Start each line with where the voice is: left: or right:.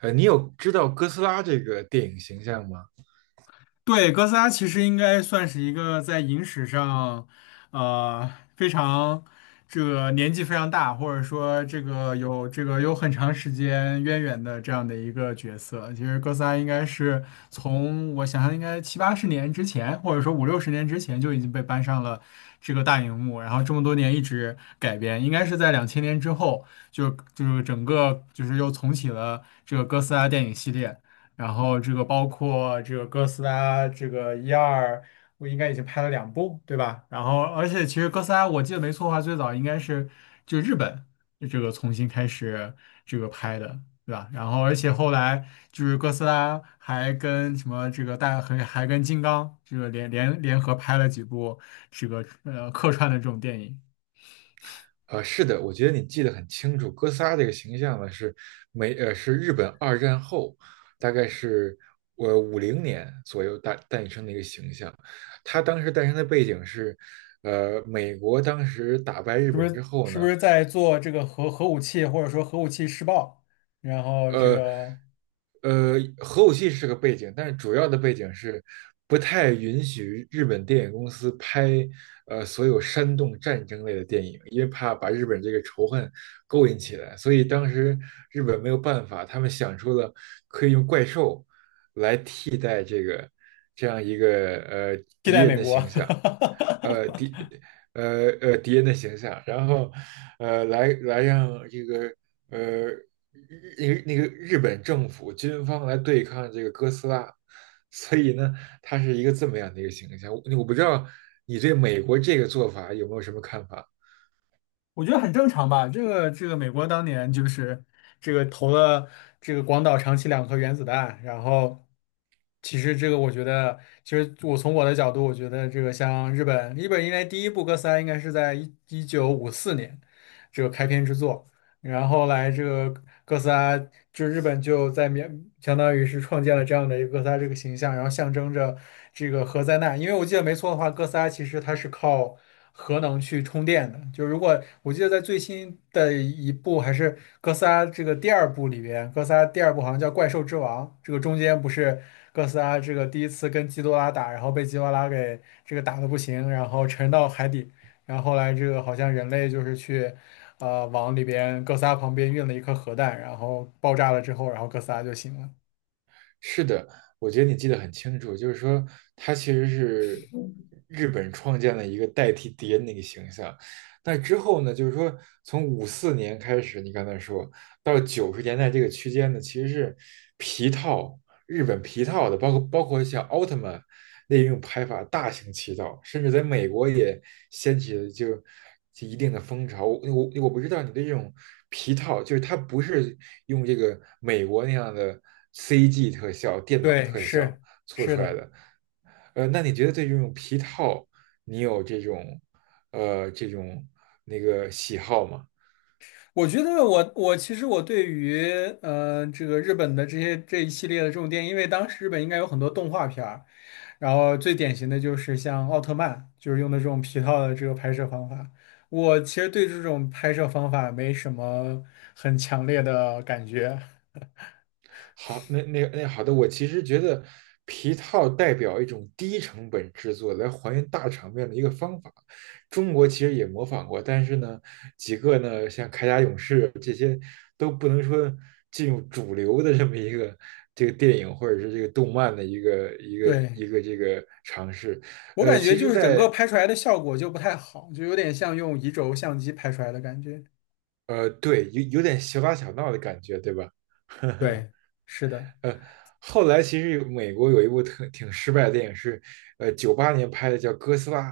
right: 你有知道哥斯拉这个电影形象吗？
left: 对，哥斯拉其实应该算是一个在影史上，呃，非常这个年纪非常大，或者说这个有很长时间渊源的这样的一个角色。其实哥斯拉应该是从我想象应该七八十年之前，或者说五六十年之前就已经被搬上了这个大荧幕，然后这么多年一直改编，应该是在两千年之后就是整个就是又重启了这个哥斯拉电影系列。然后这个包括这个哥斯拉，这个一二，我应该已经拍了两部，对吧？然后而且其实哥斯拉，我记得没错的话，最早应该是就日本这个重新开始这个拍的，对吧？然后而且后来就是哥斯拉还跟什么这个还跟金刚这个联合拍了几部这个客串的这种电影，
right: 是的，我觉得你记得很清楚。哥斯拉这个形象呢，是是日本二战后，大概是50年左右诞生的一个形象。它当时诞生的背景是，美国当时打败日
left: 是不
right: 本之
left: 是？
right: 后
left: 是不
right: 呢，
left: 是在做这个核武器，或者说核武器试爆？然后这
right: 呃
left: 个
right: 核武器是个背景，但是主要的背景是不太允许日本电影公司拍所有煽动战争类的电影，因为怕把日本这个仇恨勾引起来，所以当时日本没有办法，他们想出了可以用怪兽这样一个
left: 替
right: 敌
left: 代
right: 人
left: 美
right: 的
left: 国。
right: 形 象，呃敌敌人的形象，然后呃来来让这个呃那个日本政府军方来对抗这个哥斯拉，所以呢，它是一个这么样的一个形象。我不知道你对美国这个做法有没有什么看法？
left: 我觉得很正常吧。这个，美国当年就是这个投了这个广岛、长崎两颗原子弹，然后其实这个我觉得，其实我从我的角度，我觉得这个像日本，日本应该第一部哥斯拉应该是在一九五四年这个开篇之作然后来这个哥斯拉，就日本就在描，相当于是创建了这样的一个哥斯拉这个形象，然后象征着这个核灾难。因为我记得没错的话，哥斯拉其实它是靠核能去充电的。就如果我记得在最新的一部还是哥斯拉这个第二部里边，哥斯拉第二部好像叫《怪兽之王》，这个中间不是哥斯拉这个第一次跟基多拉打，然后被基多拉给这个打的不行，然后沉到海底。然后后来这个好像人类就是去。往里边哥斯拉旁边运了一颗核弹，然后爆炸了之后，然后哥斯拉就醒了。
right: 是的，我觉得你记得很清楚，就是说它其实是日本创建了一个代替敌人的一个形象。那之后呢，就是说从54年开始，你刚才说到90年代这个区间呢，其实是皮套日本皮套的，包括像奥特曼那种拍法大行其道，甚至在美国也掀起了就一定的风潮。我不知道你对这种皮套，就是它不是用这个美国那样的 CG 特效、电脑
left: 对，
right: 特效
left: 是
right: 做
left: 是
right: 出来
left: 的，
right: 的，那你觉得对这种皮套，你有这种呃这种那个喜好吗？
left: 我觉得我其实我对于这个日本的这些这一系列的这种电影，因为当时日本应该有很多动画片儿，然后最典型的就是像奥特曼，就是用的这种皮套的这个拍摄方法。我其实对这种拍摄方法没什么很强烈的感觉，
right: 好，那那那好的，我其实觉得皮套代表一种低成本制作来还原大场面的一个方法。中国其实也模仿过，但是呢，几个呢像铠甲勇士这些都不能说进入主流的这么一个这个电影或者是这个动漫的一个一个
left: 对
right: 一 个这个尝试。
left: 我
right: 呃，
left: 感觉
right: 其
left: 就
right: 实
left: 是整个
right: 在，
left: 拍出来的效果就不太好，就有点像用移轴相机拍出来的感觉。
right: 对有点小打小闹的感觉，对吧？
left: 对，是的，
right: 呃，后来其实有美国有一部特挺失败的电影是，呃，98年拍的叫《哥斯拉》，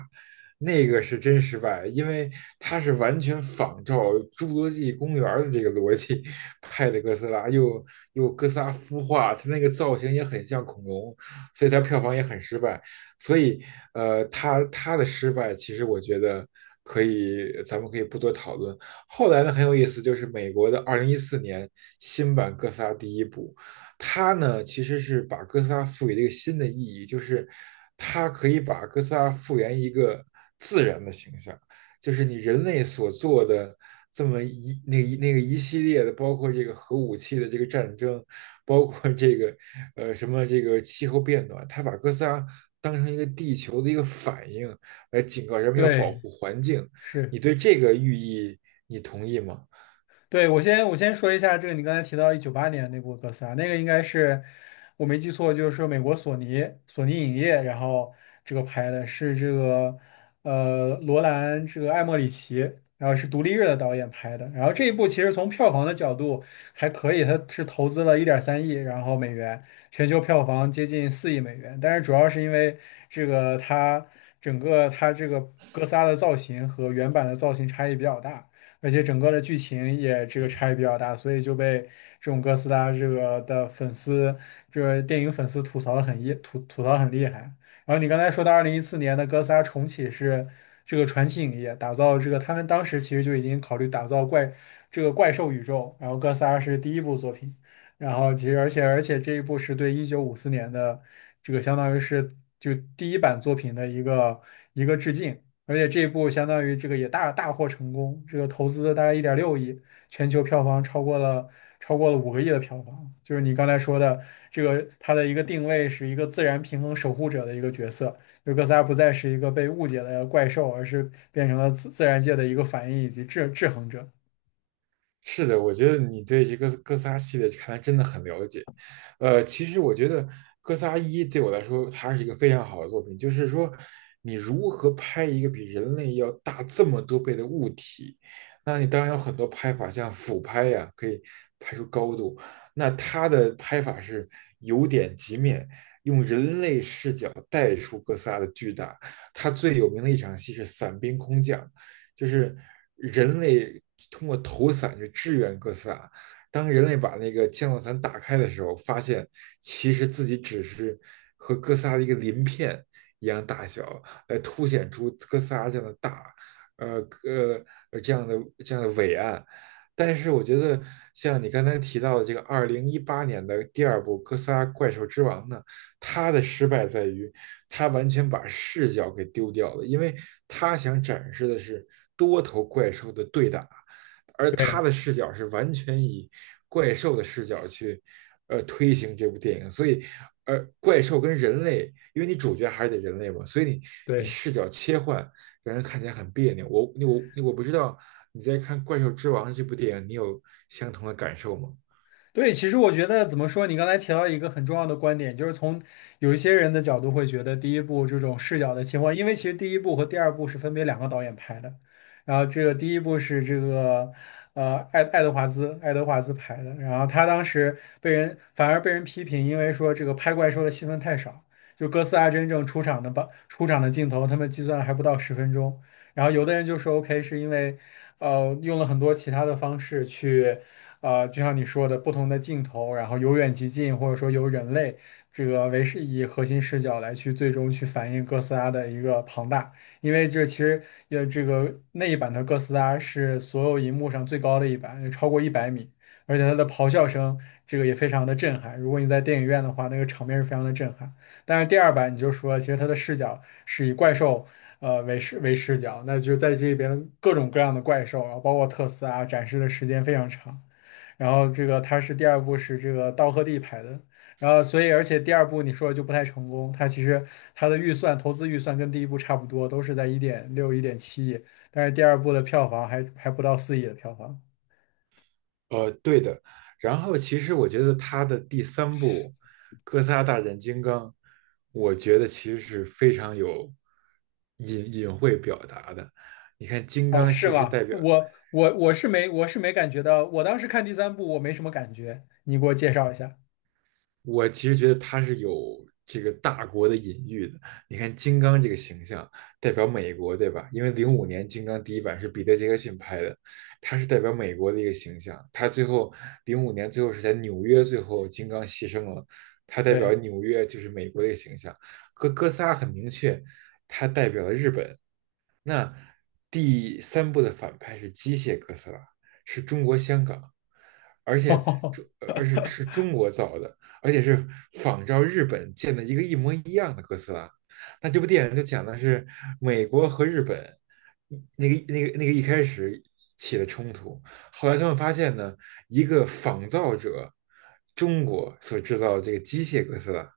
right: 那个是真失败，因为它是完全仿照《侏罗纪公园》的这个逻辑拍的哥斯拉，又哥斯拉孵化，它那个造型也很像恐龙，所以它票房也很失败。所以，呃，它的失败，其实我觉得可以，咱们可以不多讨论。后来呢，很有意思，就是美国的2014年新版哥斯拉第一部。它呢其实是把哥斯拉赋予了一个新的意义，就是它可以把哥斯拉复原一个自然的形象，就是你人类所做的这么一那一那个一系列的，包括这个核武器的这个战争，包括这个呃什么这个气候变暖，它把哥斯拉当成一个地球的一个反应来警告人们要保
left: 对，
right: 护环境。
left: 是。
right: 你对这个寓意你同意吗？
left: 对，我先说一下这个，你刚才提到一九八年那部哥斯拉，那个应该是我没记错，就是说美国索尼影业，然后这个拍的是这个罗兰这个艾莫里奇，然后是独立日的导演拍的，然后这一部其实从票房的角度还可以，它是投资了1.3亿然后美元，全球票房接近4亿美元，但是主要是因为这个它整个它这个哥斯拉的造型和原版的造型差异比较大。而且整个的剧情也这个差异比较大，所以就被这种哥斯拉这个的粉丝，这个电影粉丝吐槽很厉害。然后你刚才说的2014年的哥斯拉重启是这个传奇影业打造这个，他们当时其实就已经考虑打造这个怪兽宇宙，然后哥斯拉是第一部作品，然后其实而且这一部是对一九五四年的这个相当于是就第一版作品的一个致敬，而且这一部相当于这个也大大获成功，这个投资大概1.6亿，全球票房超过了五个亿的票房。就是你刚才说的，这个它的一个定位是一个自然平衡守护者的一个角色，就哥斯拉不再是一个被误解的怪兽，而是变成了自然界的一个反应以及制衡者。
right: 是的，我觉得你对这个哥斯拉系列看来真的很了解。呃，其实我觉得《哥斯拉一》对我来说，它是一个非常好的作品，就是说你如何拍一个比人类要大这么多倍的物体，那你当然有很多拍法，像俯拍呀、可以拍出高度。那它的拍法是由点及面，用人类视角带出哥斯拉的巨大。它最有名的一场戏是伞兵空降。就是人类通过投伞去支援哥斯拉。当人类把那个降落伞打开的时候，发现其实自己只是和哥斯拉的一个鳞片一样大小，来凸显出哥斯拉这样的大，呃呃这样的这样的伟岸。但是我觉得，像你刚才提到的这个2018年的第二部《哥斯拉：怪兽之王》呢，他的失败在于他完全把视角给丢掉了，因为他想展示的是多头怪兽的对打，而他
left: 对。
right: 的视角是完全以怪兽的视角去推行这部电影，所以怪兽跟人类，因为你主角还是得人类嘛，所以你
left: 对。
right: 视角切换让人看起来很别扭。我不知道你在看《怪兽之王》这部电影，你有相同的感受吗？
left: 对，其实我觉得怎么说，你刚才提到一个很重要的观点，就是从有一些人的角度会觉得第一部这种视角的情况，因为其实第一部和第二部是分别两个导演拍的，然后这个第一部是这个爱德华兹拍的，然后他当时被人反而被人批评，因为说这个拍怪兽的戏份太少，就哥斯拉真正出场的镜头，他们计算了还不到10分钟，然后有的人就说 OK 是因为。用了很多其他的方式去就像你说的，不同的镜头，然后由远及近，或者说由人类这个为是以核心视角来去最终去反映哥斯拉的一个庞大。因为这其实这个那一版的哥斯拉是所有银幕上最高的一版，超过100米，而且它的咆哮声这个也非常的震撼。如果你在电影院的话，那个场面是非常的震撼。但是第二版你就说了，其实它的视角是以怪兽。为视角，那就在这边各种各样的怪兽，然后包括特斯拉展示的时间非常长。然后这个他是第二部是这个道贺地拍的，然后所以而且第二部你说的就不太成功，他其实他的投资预算跟第一部差不多，都是在1.6、1.7亿，但是第二部的票房还不到四亿的票房。
right: 呃，对的。然后其实我觉得他的第三部《哥斯拉大战金刚》，我觉得其实是非常有隐晦表达的。你看，金
left: 哦，
right: 刚
left: 是
right: 其实
left: 吗？
right: 代
left: 这
right: 表
left: 我是没感觉到，我当时看第三部我没什么感觉，你给我介绍一下。
right: 我其实觉得他是有这个大国的隐喻的。你看金刚这个形象代表美国，对吧？因为零五年金刚第一版是彼得·杰克逊拍的，他是代表美国的一个形象。他最后零五年最后是在纽约，最后金刚牺牲了，他代
left: 对，
right: 表纽约就是美国的一个形象。和哥斯拉很明确，他代表了日本，那第三部的反派是机械哥斯拉，是中国香港，而且中而且是 中国造的，而且是仿照日本建的一个一模一样的哥斯拉。那这部电影就讲的是美国和日本一那个那个那个一开始起的冲突，后来他们发现呢，一个仿造者中国所制造的这个机械哥斯拉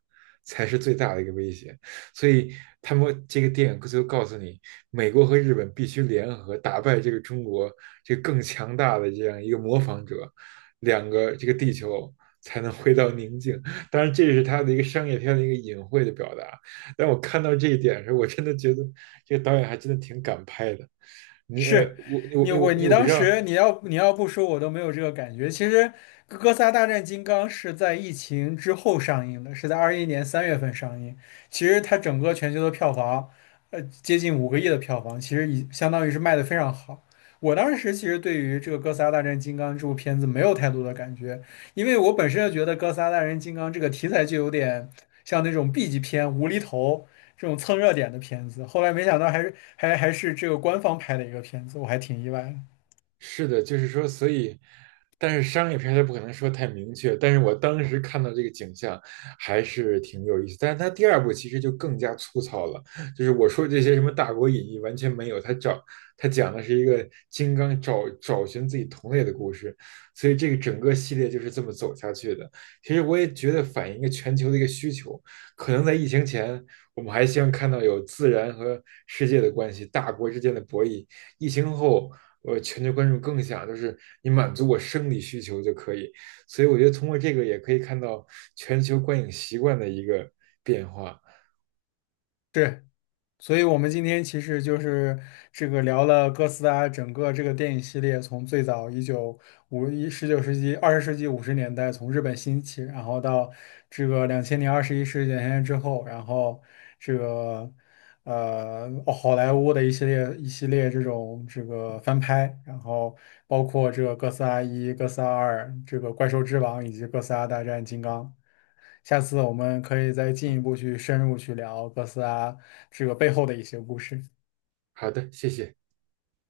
right: 才是最大的一个威胁。所以他们这个电影就告诉你，美国和日本必须联合打败这个中国这个更强大的这样一个模仿者，两个这个地球才能回到宁静。当然，这是他的一个商业片的一个隐晦的表达。但我看到这一点的时候，我真的觉得这个导演还真的挺敢拍的。你呃
left: 是
right: 我我我
left: 你
right: 我不
left: 当
right: 知道。
left: 时你要不说我都没有这个感觉。其实《哥斯拉大战金刚》是在疫情之后上映的，是在2021年3月份上映。其实它整个全球的票房，接近五个亿的票房，其实已相当于是卖的非常好。我当时其实对于这个《哥斯拉大战金刚》这部片子没有太多的感觉，因为我本身就觉得《哥斯拉大战金刚》这个题材就有点像那种 B 级片无厘头，这种蹭热点的片子。后来没想到还是这个官方拍的一个片子，我还挺意外的。
right: 是的，就是说，所以，但是商业片它不可能说太明确。但是我当时看到这个景象还是挺有意思，但是它第二部其实就更加粗糙了，就是我说这些什么大国隐逸完全没有，它讲的是一个金刚找寻自己同类的故事，所以这个整个系列就是这么走下去的。其实我也觉得反映一个全球的一个需求，可能在疫情前。我们还希望看到有自然和世界的关系，大国之间的博弈。疫情后，我全球观众更想就是你满足我生理需求就可以。所以我觉得通过这个也可以看到全球观影习惯的一个变化。
left: 对。所以我们今天其实就是这个聊了哥斯拉整个这个电影系列，从最早一九五一十九世纪20世纪50年代从日本兴起，然后到这个两千年21世纪两千年之后，然后这个哦好莱坞的一系列这种这个翻拍，然后包括这个哥斯拉1、哥斯拉2、这个怪兽之王以及哥斯拉大战金刚。下次我们可以再进一步去深入去聊哥斯拉这个背后的一些故事。
right: 好的，谢谢。